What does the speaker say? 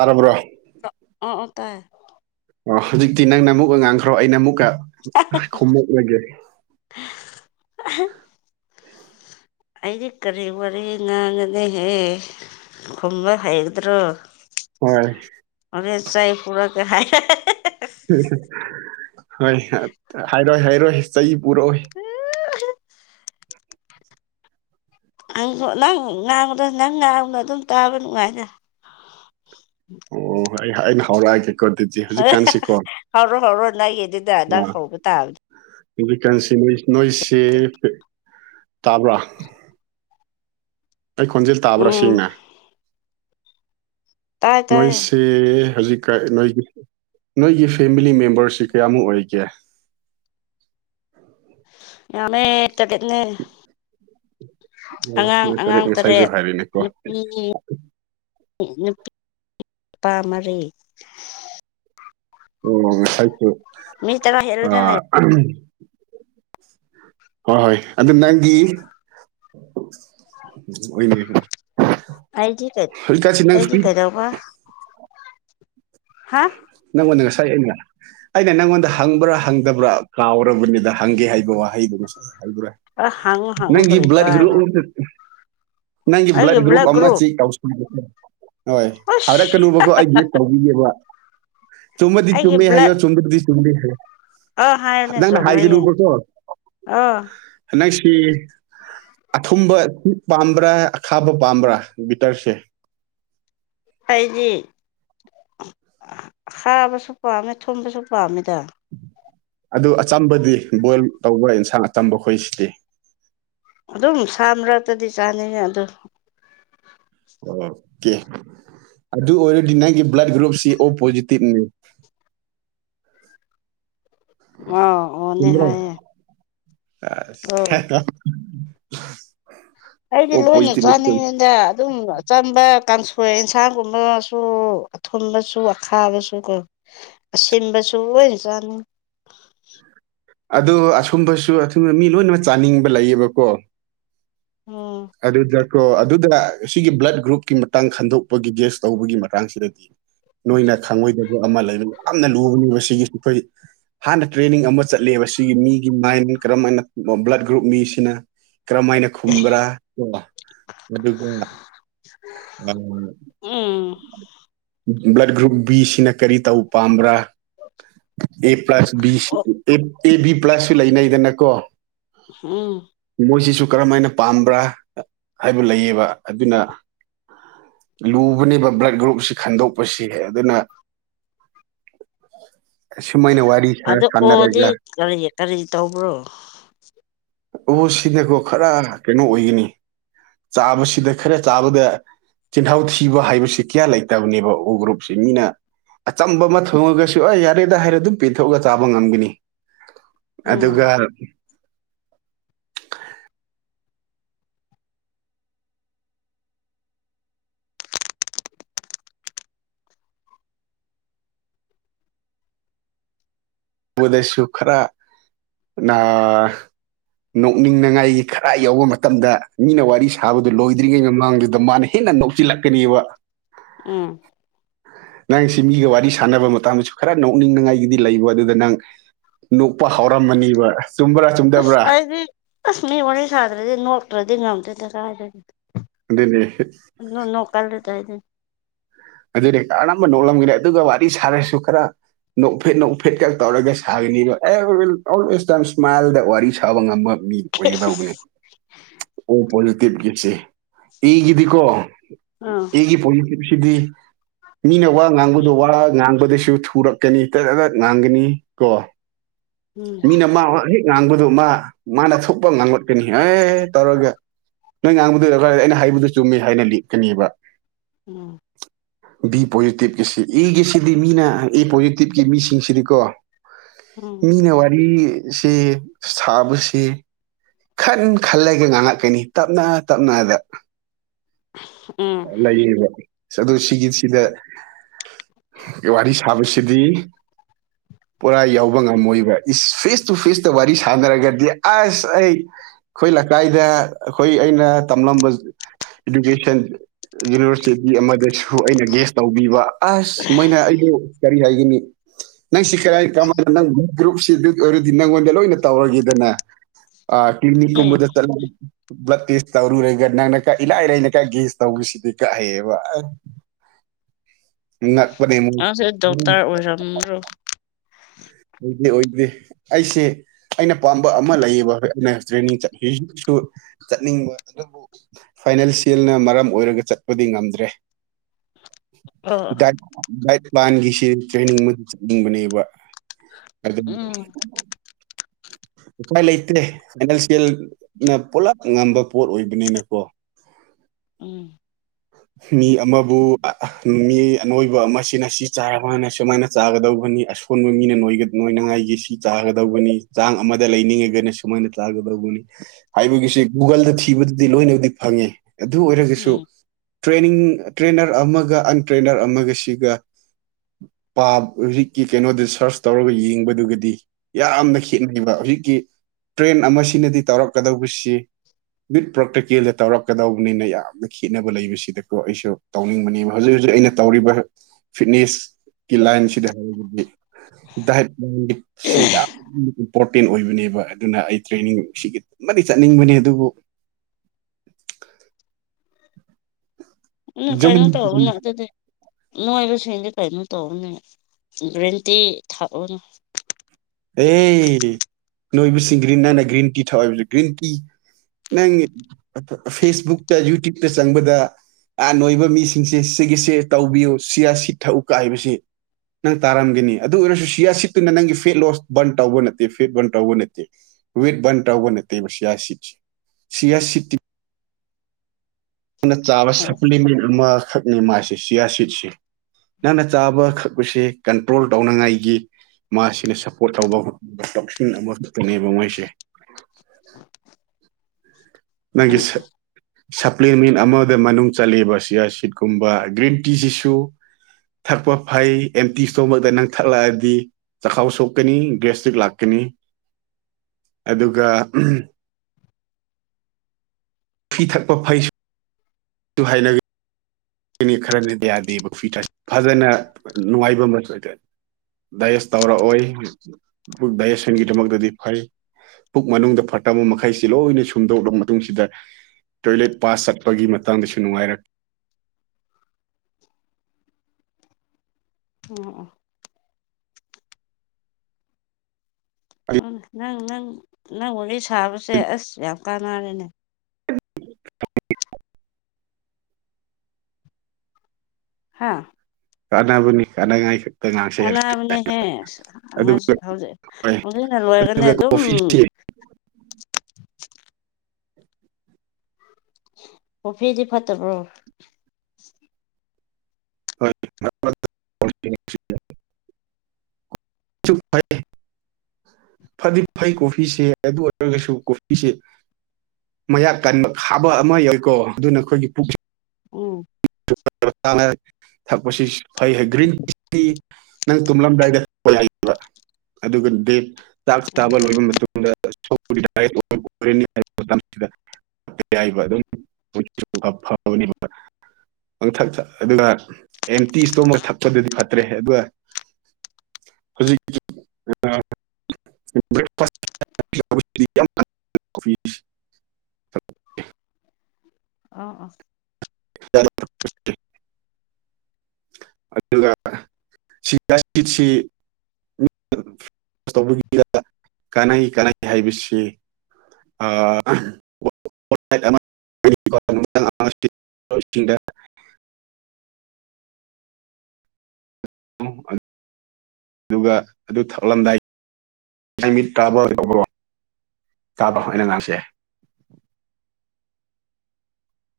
ꯑꯔꯕꯔꯣ ꯑꯣ ꯑꯣ ꯇꯥꯏ ꯑꯣ ꯍꯧꯖꯤꯛꯇꯤ ꯅꯪꯅ ꯑꯃꯨꯛꯀ ꯉꯥꯡꯈ꯭ꯔꯣ ꯑꯩꯅ ꯑꯃꯨꯛꯀ ꯈꯨꯝꯃꯛꯂꯒꯦ [inaudible] ꯑꯩꯗꯤ ꯀꯔꯤ ꯋꯥꯔꯤ ꯉꯥꯡꯉꯅꯦꯍꯦ ꯈꯨꯝꯕ ꯍꯩꯗ꯭ꯔꯣ ꯍꯣꯏ ꯍꯣꯔꯦꯟ ꯆꯥꯏ ꯄꯨꯔꯛꯒꯦ ꯍꯥꯏ ꯍꯣꯏ ꯍꯥꯏꯔꯣꯏ ꯍꯥꯏꯔꯣꯏ ꯆꯍꯤ ꯄꯨꯔꯛꯑꯣꯏ [unintelligible] ꯪ ꯅꯪ ꯉꯥꯡꯕꯗ ꯅꯪ ꯉꯥꯡꯕꯅ ꯑꯗꯨꯝ ꯇꯥꯕ ꯅꯨꯡꯉꯥꯏꯗ ꯑꯣ ꯑꯩꯅ ꯍꯧꯔꯛꯑꯒꯦ ꯍ ꯍꯧꯔꯣ ꯍꯧꯔꯣ ꯅꯪꯒꯤ ꯑꯗꯨꯗ ꯅꯪ ꯍꯧꯕ ꯇꯥꯕꯅꯦ ꯍꯧꯖꯤꯛ ꯀꯟꯁꯤ ꯅꯣꯏ ꯅꯣꯏꯁꯦ ꯄꯦ ꯇꯥꯕ꯭ꯔ ꯑꯩ ꯈꯣꯟꯖꯦꯜ ꯇꯥꯕ꯭ꯔ ꯎꯝ ꯁꯦꯡꯅ ꯇꯥꯏ ꯇꯥꯏ ꯅꯣꯏꯁꯦ ꯍꯧꯖꯤꯛꯀ ꯅꯣꯏꯒꯤ ꯅꯣꯏꯒꯤ ꯐꯦꯃꯤꯂꯤ ꯃꯦꯝꯕꯔꯁꯤ ꯀꯌꯥꯃꯨꯛ ꯑꯣꯏꯒꯦ ꯌꯥꯝꯃꯦ ꯇꯔꯦꯠꯅꯦ ꯑꯉꯥꯡ ꯅꯣꯏ ꯑꯉꯥꯡ ꯉꯁꯥꯏꯁꯨ ꯇꯔꯦꯠ ꯍꯥꯏꯔꯤꯅꯦꯀꯣ ꯅꯨꯄꯤ ꯅꯨꯄꯤ ꯅꯨꯄꯥ ꯃꯔꯤ ꯑꯣ ꯃꯤ ꯇꯔꯥ ꯍꯥꯏꯥꯏꯁꯨꯨ ꯍꯦꯜꯂꯦꯗꯅ ꯑ ꯍꯣꯏ ꯍꯣꯏ ꯑꯗꯨ ꯅꯪꯒꯤ ꯑꯩꯗꯤ ꯀ ꯍꯧꯖꯤꯛꯀꯥꯟꯁꯤ ꯅꯪ ꯑꯩꯗꯤ ꯐ꯭ꯔꯤ ꯀꯩꯗꯧꯕ ꯍꯥ ꯅꯪꯉꯣꯗ ꯉꯁꯥꯏ ꯑꯩꯅ ꯅꯪꯉꯣꯟꯗ ꯍꯪꯕ꯭ꯔꯥ ꯍꯪꯗꯕ꯭ꯔꯥ ꯀꯥꯎꯔꯕꯅꯤꯗ ꯍꯪꯒꯦ ꯍꯥꯏꯕ ꯋꯥꯍꯩꯗꯨꯣ ꯉꯁꯥꯏ ꯍꯥꯏꯕ꯭ꯔꯥ ꯑ ꯍꯪꯉꯨ ꯍꯪꯉꯨ ꯀꯔꯤ ꯅꯪꯒꯤ ꯭ꯂ ꯀꯥꯏꯕ꯭ꯔꯣ ꯅꯪꯒꯤ ꯑꯩꯒꯤ ꯕ꯭ꯂꯗ ꯒ꯭ꯔꯨꯞ ꯕ꯭ꯂꯠ ꯑꯃ ꯆ ꯀꯥꯎ ꯍꯣꯏ ꯑꯁ ꯍꯥꯏꯔꯛꯀꯅꯨꯕꯀꯣ ꯑꯩ ꯒꯦꯐ ꯇꯧꯕꯤꯒꯦꯕ ꯆꯨꯝꯕꯗꯤ ꯑꯩꯒꯤ ꯆꯨꯝꯃꯤ ꯍꯥꯏꯌ ꯕ꯭ꯂꯠ ꯑꯣ ꯆꯨꯝꯕꯗꯤ ꯆꯨꯝꯕꯤ ꯍꯥꯏ ꯑꯥ ꯍꯥꯏꯔꯅꯦ ꯅꯪꯅ ꯆꯨꯝꯕ꯭ꯔꯥ ꯌꯦꯡꯉꯨ ꯍꯥꯏꯒꯅꯨꯕꯀꯣ ꯑꯥ ꯅꯪꯁꯤ ꯑꯊꯨꯝꯕ ꯄꯥꯝꯕ꯭ꯔꯥ ꯑꯈꯥꯕ ꯄꯥꯝꯕ꯭ꯔꯥ ꯒꯤꯇꯔꯁꯦ ꯍꯥꯏꯗꯤ ꯈꯥꯕꯁꯨ ꯄꯥꯝꯃꯦ ꯊꯨꯝꯕꯁꯨ ꯄꯥꯝꯃꯦꯗ ꯑꯗꯨ ꯑꯆꯝꯕꯗꯤ ꯕꯣꯏꯜ ꯇꯧꯕꯔꯥ ꯏꯟꯁꯥꯡ ꯑꯆꯝꯕ ꯑꯩꯈꯣꯏꯁꯤꯗꯤ ꯑꯗꯨꯝ ꯁꯥ ꯃꯔꯛꯇꯗꯤ ꯆꯥꯅꯤꯡꯌꯦ ꯑꯗꯨ ꯑꯣꯀꯦ ꯑꯗꯨ ꯑꯣꯏꯔꯗꯤ ꯅꯪꯒꯤ ꯕ꯭ꯂꯠ ꯒ꯭ꯔꯨꯞꯁꯤ ꯑꯣ ꯄꯣꯖꯤꯇꯤꯞꯅꯤ ꯑꯣ ꯑꯣꯅꯦ ꯍꯥꯏꯌꯦ ꯑꯣ ꯑ ꯑꯩꯗꯤ ꯂꯣꯏꯅ ꯆꯅꯤ ꯑꯗꯨꯝ ꯆꯝꯕ ꯀꯥꯡꯁꯣꯏ ꯏꯟꯁꯥꯡꯒꯨꯝꯕꯁꯨ ꯑꯊꯨꯕꯁꯨ ꯑꯈꯥꯕꯁꯨ ꯀꯣ ꯁꯤꯕꯁꯨ ꯂꯅ ꯆꯥꯅꯤꯡ ꯑꯗꯣ ꯑꯁꯨꯝꯕꯁꯨ ꯑꯕ ꯃꯤ ꯂꯣꯏꯅꯃꯛ ꯆꯥꯅꯤꯡꯕ ꯂꯩꯌꯦꯕꯀꯣ ꯑꯣ ꯑꯗꯨ ꯗꯥꯛꯇꯣ ꯑꯗꯨꯗ ꯁꯤꯒꯤ ꯕ꯭ꯂꯠ ꯒ꯭ꯔꯨꯞꯀꯤ ꯃꯇꯥꯡ ꯈꯟꯗꯣꯛꯄꯒꯤ ꯖꯦꯁ ꯇꯧꯕꯒꯤ ꯃꯇꯥꯡꯁꯤꯗꯗꯤ ꯅꯣꯏꯅ ꯈꯪꯉꯣꯏꯗꯕ ꯑꯃ ꯂꯩꯕ ꯌꯥꯝꯅ ꯂꯨꯕꯅꯦꯕ ꯁꯤꯒꯤꯁꯤ ꯑꯩꯈꯣꯏ ꯍꯥꯟꯅ ꯇ꯭ꯔꯦꯅꯤꯡ ꯑꯃ ꯆꯠꯂꯦꯕ ꯁꯤꯒꯤ ꯃꯤꯒꯤ ꯃꯥꯏꯟ ꯀꯔꯝ ꯍꯥꯏꯅ ꯕ꯭ꯂꯗ ꯒ꯭ꯔꯨꯞ ꯃꯤꯁꯤꯅ ꯀꯔꯝ ꯍꯥꯏꯅ ꯀꯨꯝꯕ꯭ꯔꯥ ꯑꯗꯨꯒ ꯎꯝ ꯎꯝ ꯕ꯭ꯂꯠ ꯒ꯭ꯔꯨꯞ ꯕꯤꯁꯤꯅ ꯀꯔꯤ ꯇꯧꯕ ꯄꯥꯝꯕ꯭ꯔꯥ A plus B O A B ꯄ꯭ꯂꯁꯁꯨ ꯂꯩꯅꯩꯗꯅꯀꯣ ꯎꯝ ꯃꯣꯏꯁꯤꯁꯨ ꯀꯔꯝ ꯍꯥꯏꯅ ꯄꯥꯝꯕ꯭ꯔꯥ ꯍꯥꯏꯕ ꯂꯩꯌꯦꯕ ꯑꯗꯨꯅ ꯂꯨꯕꯅꯦꯕ ꯕ꯭ꯂꯠ ꯒ꯭ꯔꯨꯞꯁꯤ ꯈꯟꯗꯣꯛꯄꯁꯤ ꯑꯗꯨꯅ ꯁꯤꯃꯥꯏꯅ ꯋꯥꯔꯤ ꯋꯥꯔꯤ ꯁꯥ ꯑꯗꯨ ꯁꯥꯟꯅꯔ ꯑꯣꯗꯤ ꯍꯖꯔ ꯀꯔꯤ ꯀꯔꯤ ꯇꯧꯕ꯭ꯔꯣ ꯑꯣ ꯁꯤꯅꯀꯣ ꯈꯔ ꯀꯩꯅꯣ ꯑꯣꯏꯒꯅꯤ ꯆꯥꯕꯁꯤꯗ ꯈꯔ ꯆꯥꯕꯗ ꯆꯤꯟꯜꯍꯥꯎ ꯊꯤꯕ ꯍꯥꯏꯕꯁꯤ ꯀꯌꯥ ꯂꯩꯇꯕꯅꯦꯕ ꯎ ꯒ꯭ꯔꯨꯞꯁꯤꯦ ꯃꯤꯅ ꯑꯆꯝꯕ ꯑꯃ ꯊꯣꯡꯉꯒꯁꯨ ꯑ ꯌꯥꯔꯦꯗ ꯍꯥꯏꯔ ꯑꯗꯨꯝ ꯄꯦꯟꯊꯣꯛꯑꯒ ꯆꯥꯕ ꯉꯝꯒꯅꯤ ꯎꯝ ꯑꯗꯨꯒ [unintelligible] ꯁꯨ ꯈ꯭ꯔꯥ ꯅꯣꯛꯅꯤꯡꯅꯉꯥꯏꯒꯤ ꯈꯔ ꯌꯎꯧꯕ ꯃꯇꯝꯗ ꯃꯤꯅ ꯋꯥꯔꯤ ꯁ ꯊꯥꯕꯗꯨ ꯂꯣꯏꯗ꯭ꯔꯤꯉꯩ ꯃꯃꯥꯡꯗꯨꯗ ꯃꯥꯅ ꯍꯦꯟꯅ ꯅꯣꯛꯁꯤꯜꯂꯛꯀꯅꯦꯕ ꯎꯝ ꯅꯪ ꯁꯤ ꯃꯤꯒ ꯋꯥꯔꯤ ꯁꯥꯟꯅꯕ ꯃꯇꯝꯗꯁꯨ ꯈꯔ ꯅꯣꯛꯅꯤꯡꯅꯉꯥꯏꯒꯤꯗꯤ ꯂꯩꯕ ꯑꯗꯨꯗ ꯅꯪ ꯅꯣꯛꯄ ꯍꯧꯥꯎꯔꯝꯃꯅꯤꯕ ꯆꯨꯝꯕ꯭ꯔꯥ ꯑꯁ ꯆꯨꯝꯗꯕ꯭ꯔꯥ ꯑꯩꯗꯤ ꯑꯁ ꯃꯤ ꯋꯥꯔꯤ ꯁꯥꯗ꯭ꯔꯗꯤ ꯅꯣꯛꯇ꯭ꯔꯗꯤ ꯉꯝꯗ꯭ꯔꯦꯗ ꯀꯥꯏꯗꯗꯤ ꯑꯗꯨꯅꯦ ꯅ ꯅ ꯀꯜꯗ ꯇꯗꯅꯤ ꯑꯗꯨꯗꯤ ꯀꯔꯝꯕ ꯅꯣꯛꯂꯝꯒꯗꯦ ꯑꯗꯨꯒ ꯋꯥꯔꯤ ꯁꯥꯔꯁꯨ ꯈꯔ ꯅꯣꯛ ꯎꯐꯦꯠ ꯅꯣꯛ ꯎꯐꯦꯠꯀ ꯇꯧꯔꯒ ꯁꯥꯒꯅꯤꯕꯁ ꯇꯥꯏꯝ ꯏꯁꯃꯥꯏꯜꯗ ꯋꯥꯔꯤ ꯁꯥꯕ ꯉꯝꯕ ꯃꯤꯅꯤ ꯑꯣꯏꯒꯗꯧꯕꯅꯦ ꯑꯣ ꯄꯣꯖꯤꯇꯤꯕ ꯒꯤꯁꯦ ꯑꯩꯒꯤꯗꯤꯀꯣ ꯑꯥ ꯑꯩꯒꯤ ꯄꯁꯤꯗꯤ ꯃꯤꯅ ꯋꯥ ꯉꯥꯡꯕꯗꯣ ꯋꯥ ꯉꯥꯡꯕꯗꯁꯨ ꯊꯨꯔꯛꯀꯅꯤ ꯇꯠ ꯇꯗꯠ ꯉꯥꯡꯒꯅꯤ ꯀꯣ ꯎꯝ ꯃꯤꯅ ꯃꯥ ꯍꯦꯛ ꯉꯥꯡꯕꯗꯨꯣ ꯃꯥ ꯃꯥꯅ ꯊꯣꯛꯄ ꯉꯥꯡꯂꯛꯀꯅꯤ ꯑꯦ ꯇꯧꯔꯒ ꯅꯣꯏ ꯉꯥꯡꯕꯗꯨ ꯗꯔꯀꯥꯔ ꯑꯩꯅ ꯍꯥꯏꯕꯗꯨ ꯆꯨꯝꯃꯦ ꯍꯥꯏꯅ ꯂꯤꯛꯀꯅꯦꯕ ꯎꯝ ꯕꯤ ꯄꯣꯖꯤꯇꯤꯞꯀꯤꯁꯤ ꯑꯦꯒꯤꯁꯤꯗꯤ ꯃꯤꯅ ꯑꯦ ꯄꯣꯖꯤꯇꯤꯞꯀꯤ ꯃꯤꯁꯤꯡꯁꯤꯗꯤꯀꯣ ꯎꯝ ꯃꯤꯅ ꯋꯥꯔꯤꯁꯦ ꯁꯥꯕꯁꯦ ꯈꯟ ꯈꯜꯂꯒ ꯉꯥꯡꯉꯛꯀꯅꯤ ꯇꯞꯅ ꯇꯞꯅꯗ ꯎꯝ ꯂꯩꯌꯦꯕꯥ ꯑ ꯁꯤꯒꯤꯁꯤꯗ ꯋꯥꯔꯤ ꯁꯥꯕꯁꯤꯗꯤ ꯄꯨꯔꯥ ꯌꯥꯎꯕ ꯉꯝꯃꯣꯏꯕ ꯏꯁ ꯐꯦꯁ ꯇꯨ ꯐꯦꯁꯇ ꯋꯥꯔꯤ ꯁꯥꯟꯅꯔꯒꯗꯤ ꯑꯁ ꯑꯩ ꯑꯩꯈꯣꯏ ꯂꯩꯀꯥꯏꯗ ꯑꯩꯈꯣꯏ ꯑꯩꯅ ꯇꯝꯂꯝꯕ ꯏꯗꯨꯀꯦꯁꯟ ꯌꯨꯅꯤꯚꯔꯁꯤꯇꯤ ꯑꯃꯗꯁꯨ ꯑꯩꯅ ꯒꯦꯁ ꯇꯧꯕꯤꯕ ꯑꯁ ꯃꯣꯏꯅ ꯑꯩꯗꯣ ꯀꯔꯤ ꯍꯥꯏꯒꯅꯤ ꯅꯪ ꯁꯤ ꯀꯔꯤꯥꯏ ꯀꯃꯥꯏꯅꯣ ꯅꯪ ꯒ꯭ꯔꯨꯞꯁꯤ ꯑꯣꯏꯔꯗꯤ ꯅꯪꯉꯣꯟꯗ ꯂꯣꯏꯅ ꯇꯧꯔꯒꯦꯗꯅ ꯑ ꯀꯤꯅꯤ ꯎꯝ ꯀꯨꯝꯦꯁ ꯇ ꯔꯪꯅ ꯏꯂ ꯏꯂ ꯏꯅꯀ ꯦꯁ ꯇꯧꯕꯁꯤꯗꯤ ꯀꯛꯑꯌꯦꯕ ꯅꯄꯅꯦ ꯔꯝ꯭ꯔꯣ ꯑꯣꯏꯅꯤ ꯑꯣꯏꯅꯤ ꯑꯩꯁꯦ ꯑꯩꯅ ꯄꯥꯝꯕ ꯑꯃ ꯂꯩꯌꯦꯕ ꯑꯩꯅ ꯇ꯭ꯔꯦꯅꯤꯡ ꯆꯠꯖꯤꯛꯁꯨ ꯆꯠꯅꯤꯡꯕ ꯑꯗꯨꯕꯨ ꯐꯥꯏꯅꯥꯜꯁꯤꯌꯦꯜꯅ ꯃꯔꯝ ꯑꯣꯏꯔꯒ ꯆꯠꯄꯗꯤ ꯉꯝꯗ꯭ꯔꯦ ꯑꯣ ꯒꯥꯏꯗ ꯄ꯭ꯂꯥꯟꯒꯤꯁꯤ ꯇ꯭ꯔꯦꯅꯤꯡ ꯆꯠꯅꯤꯡꯕꯅꯦꯕ ꯑꯗꯨ ꯎꯝ ꯎꯥꯏ ꯂꯩꯇꯦ ꯐꯥꯏꯅꯥꯜꯁꯤꯌꯦꯜꯅ ꯄꯨꯂꯞ ꯉꯝꯕ ꯄꯣꯠ ꯑꯣꯏꯕꯅꯤꯅꯀꯣ [inaudible] ꯎꯝ ꯑ ꯃꯤ ꯑꯃꯕꯨ ꯃꯤ ꯑꯅꯣꯏꯕ ꯑꯃꯁꯤꯅ ꯁꯤ ꯆꯥꯔꯕ ꯍꯥꯏꯅ ꯁꯨꯃꯥꯏꯅ ꯆꯥꯒꯗꯧꯕꯅꯤ ꯑ ꯑꯨꯟꯕ ꯃꯤꯅ ꯅꯣꯏꯅꯉꯥꯏꯒꯤ ꯁꯤ ꯆꯥꯒꯗꯧꯕꯅꯤ ꯆꯥꯡ ꯑꯃꯗ ꯂꯩꯅꯤꯡꯉꯒꯅ ꯁꯨꯃꯥꯏꯅ ꯆꯥꯒꯗꯕꯨꯅꯤ ꯍꯥꯏꯕꯒꯤꯁꯤ ꯒꯨꯒꯜꯗ ꯊꯤꯕꯗꯗꯤ ꯂꯣꯏꯅꯕꯨꯗꯤ ꯐꯪꯉꯦ ꯑꯗꯨ ꯑꯣꯏꯔꯒꯁꯨ ꯎꯝ ꯇ꯭ꯔꯦꯅꯤꯡ ꯇ꯭ꯔꯦꯅꯔ ꯑꯃꯒ ꯑꯟꯇ꯭ꯔꯦꯅꯔ ꯑꯃꯒꯁꯤꯒ ꯍꯧꯖꯤꯛꯀꯤ ꯀꯩꯅꯣꯗꯨ ꯁꯔꯁ ꯇꯧꯔꯒ ꯌꯦꯡꯕꯗꯨꯒꯗꯤ ꯌꯥꯝꯅ ꯈꯤ ꯍꯧꯖꯤꯛꯀꯤ ꯇ꯭ꯔꯦꯟ ꯑꯃꯁꯤꯅꯗꯤ ꯇꯧꯔꯛꯀꯗꯧꯕꯁꯤ ꯃꯤꯠ ꯄ꯭ꯔꯥꯛꯇꯤꯀꯦꯜꯗ ꯇꯧꯔꯛꯀꯗꯧꯕꯅꯤꯅ ꯌꯥꯝꯅ ꯈꯦꯠꯅꯕ ꯂꯩꯕꯁꯤꯗꯀꯣ ꯑꯩꯁꯨ ꯇꯧꯅꯤꯡꯕꯅꯦꯕ ꯍꯧꯖꯤꯛ ꯍꯧꯖꯤꯛ ꯑꯩꯅ ꯇꯧꯔꯤꯕ ꯐꯤꯠꯅꯦꯁꯀꯤ ꯂꯥꯏꯟꯁꯤꯗ ꯍꯥꯏꯔꯒꯗꯤ ꯁꯤ ꯌꯥꯝ ꯏꯝꯄꯣꯔꯇꯦꯟ ꯑꯣꯏꯕꯅꯦꯕ ꯑꯗꯨꯅ ꯑꯩ ꯇ꯭ꯔꯦꯅꯤꯡ ꯁꯤꯒꯤ ꯃꯇꯤ ꯆꯠꯅꯤꯡꯕꯅꯦ ꯑꯗꯨꯕꯨ ꯎꯅ ꯖꯨꯝ ꯀꯥꯏꯅꯇ ꯍꯅ ꯑꯗꯨꯗꯤ ꯅꯣꯏꯕꯁꯤꯡꯗꯤ ꯀꯩꯅꯣ ꯇꯧꯔꯅꯦ ꯒꯔꯦꯟꯇꯤ ꯊꯥꯛꯎꯅ ꯑꯦ ꯅꯣꯏꯕꯨꯁꯤꯡ ꯒ꯭ꯔꯤꯟ ꯅꯥꯏꯅ ꯒ꯭ꯔꯤꯟ ꯇꯤ ꯊꯧꯏꯕꯁꯤ ꯒ꯭ꯔꯤꯟ ꯇꯤ ꯅꯪ ꯐꯦꯁꯕꯨꯛ ꯇ ꯌꯨꯇꯨꯕꯇ ꯆꯪꯕꯗ ꯑ ꯅꯣꯏꯕ ꯃꯤꯁꯤꯡꯁꯦ ꯁꯤꯒꯤꯁꯤꯦ ꯇꯧꯕꯤꯌꯨ ꯁꯤꯌꯥ ꯁꯤ ꯊꯛꯎ ꯀ ꯍꯥꯏꯕꯁꯤ ꯅꯪ ꯇꯥꯔꯝꯒꯅꯤ ꯑꯗꯨ ꯑꯣꯏꯔꯁꯨ ꯁꯤꯌꯥ ꯁꯤꯞꯠꯇꯨꯅ ꯅꯪꯒꯤ ꯐꯦꯠ ꯂꯣꯁ ꯟ ꯇꯧꯕ ꯅꯠꯇꯦ ꯐꯤꯠ ꯟ ꯇꯧꯕ ꯅꯠꯇꯦ ꯋꯤꯠ ꯟ ꯇꯧꯕ ꯅꯠꯇꯦ ꯃꯁꯤ ꯑꯁꯤꯁꯤ ꯁꯤꯌꯥ ꯁꯤꯤ ꯅꯪꯅ ꯆꯥꯕ ꯎꯝ ꯁꯄ꯭ꯂꯤꯃꯦꯟ ꯑꯃꯈꯛꯅꯤ ꯃꯥꯁꯤꯦ ꯁꯤꯌꯥꯁꯤꯠꯁꯤ ꯅꯪꯅ ꯆꯥꯕꯛ ꯁꯤ ꯀꯟꯇ꯭ꯔꯣꯜ ꯇꯧꯅꯉꯥꯏꯒꯤ ꯃꯥꯁꯤꯅ ꯁꯞꯄꯣꯔꯠ ꯇꯧꯕ ꯂꯧꯁꯤꯟ ꯑꯃꯈꯛꯇꯅꯦꯕ ꯃꯣꯏꯁꯦ [inaudible] ꯅꯪꯒꯤ ꯎꯝ ꯁ ꯁꯄ꯭ꯂꯤꯃꯦꯟ ꯑꯃꯗ ꯃꯅꯨꯡ ꯆꯜꯂꯤꯠꯂꯦꯕ ꯁꯤꯌꯥ ꯁꯤꯠꯀꯨꯝꯕ ꯒ꯭ꯔꯤꯟ ꯇꯤꯁꯤꯁꯨ ꯊꯛꯄ ꯐꯩ ꯑꯦꯝꯇꯤ ꯏꯁꯇꯣꯃꯛꯇ ꯅꯪ ꯊꯛꯂꯛꯑꯗꯤ ꯆꯥꯛꯈꯥꯎ ꯁꯣꯛꯀꯅꯤ ꯒ꯭ꯔꯦꯁꯇꯤꯛ ꯂꯥꯛꯀꯅꯤ ꯑꯗꯨꯒ ꯐꯤ ꯊꯛꯄ ꯐꯩꯁꯨ ꯇꯨ ꯍꯥꯏꯥꯏꯅꯒꯦ ꯈꯔꯅꯦꯗꯤ ꯌꯥꯗꯦꯕ ꯐ꯭ꯌꯨꯇꯔꯁ ꯐꯖꯅ ꯅꯨꯡꯉꯥꯏꯕ ꯑꯃꯁꯦ ꯗꯥꯏꯖꯦꯁ ꯇꯧꯔꯛꯑꯣꯏ ꯗꯥꯏꯖꯦꯁꯟꯒꯤꯗꯃꯛꯇꯗꯤ ꯐꯩ ꯄꯨꯛ ꯃꯅꯨꯡꯗ ꯐꯠꯇꯕ ꯃꯈꯩꯁꯤ ꯂꯣꯏꯅ ꯁꯨꯝꯗꯣꯛꯂꯕ ꯃꯇꯨꯡꯁꯤꯗ ꯇꯣꯏꯂꯦꯠ ꯄꯥꯁ ꯆꯠꯄꯒꯤ ꯃꯇꯥꯡꯗꯁꯨ ꯅꯨꯡꯉꯥꯏꯔꯛꯦ ꯑꯣ ꯑꯣ ꯎ ꯅꯪ ꯅꯪ ꯅꯪ ꯋꯥꯔꯤ ꯁꯥꯕꯁꯦ ꯑꯁ ꯌꯥꯝ ꯀꯥꯟꯅꯔꯦꯅꯦ [inaudible] ꯍꯥꯥ ꯀꯅꯥꯕꯅꯤ ꯀꯥꯟꯉꯥꯏꯈ ꯑꯅꯥꯕꯅꯦꯍꯦꯉꯁꯤ ꯑꯗꯨꯒ ꯍꯧꯖꯤꯛ ꯍꯣꯏ ꯍꯧꯖꯤꯛꯅ ꯂꯣꯏꯔꯒꯅꯦ ꯑꯗꯨꯒ ꯑꯗꯨꯝ ꯀꯣꯐꯤꯁꯦ ꯑꯣ ꯐꯦꯗꯤ ꯐꯠꯇꯕ꯭ꯔꯣ ꯍꯣꯏ ꯨꯝ ꯐꯦ ꯐꯗꯤ ꯐꯩ ꯀꯣꯐꯤꯁꯦ ꯑꯗꯨ ꯑꯣꯏꯔꯒꯁꯨ ꯀꯣꯐꯤꯁꯦ ꯃꯌꯥ ꯀꯟꯕ ꯈꯥꯕ ꯑꯃ ꯌꯥꯏꯀꯣ ꯑꯗꯨꯅ ꯑꯩꯈꯣꯏꯒꯤ ꯄꯨ ꯎꯝ ꯊꯛꯄꯁꯤ ꯐꯩ ꯍꯥꯏꯩ ꯒ꯭ꯔꯤꯟ ꯇꯤ ꯅꯪ ꯇꯨꯝꯂꯝꯗꯥꯏꯗ ꯌꯥꯏꯌꯦꯕ ꯑꯗꯨꯒ ꯗꯦ ꯆꯥꯛ ꯎꯝ ꯆꯥꯕ ꯂꯣꯏꯕ ꯃꯇꯨꯡꯗ ꯕ ꯑꯗꯨꯝ ꯅꯤ ꯪꯊꯛ ꯑꯗꯨꯒ ꯑꯦꯝꯇꯤ ꯏꯁꯇꯣꯝ ꯃ ꯊꯛꯄꯗꯗꯤ ꯐꯠꯇ꯭ꯔꯦ ꯑꯗꯨꯒ ꯍꯧꯖꯤꯛꯀꯤ ꯭ꯔꯦꯛꯐꯥꯁ ꯑꯥ ꯑꯥ ꯆ ꯑꯗꯨꯒ ꯁꯤꯗꯥꯠꯁꯤ ꯇꯗ ꯀꯥꯟꯅꯩ ꯀꯥꯟꯅꯩ ꯍꯥꯏꯕꯁꯤ [unintelligible] [unintelligible] [unintelligible] ꯑ ꯑꯗꯨ ꯑꯗꯨꯒ ꯑꯗꯨ ꯊꯛꯂꯝꯗꯥꯏ ꯃꯤꯠ ꯇꯥꯕ ꯇꯧꯕ꯭ꯔꯣ ꯇꯥꯕꯍ ꯑꯩꯅ ꯉꯥꯡꯉꯤꯁꯦ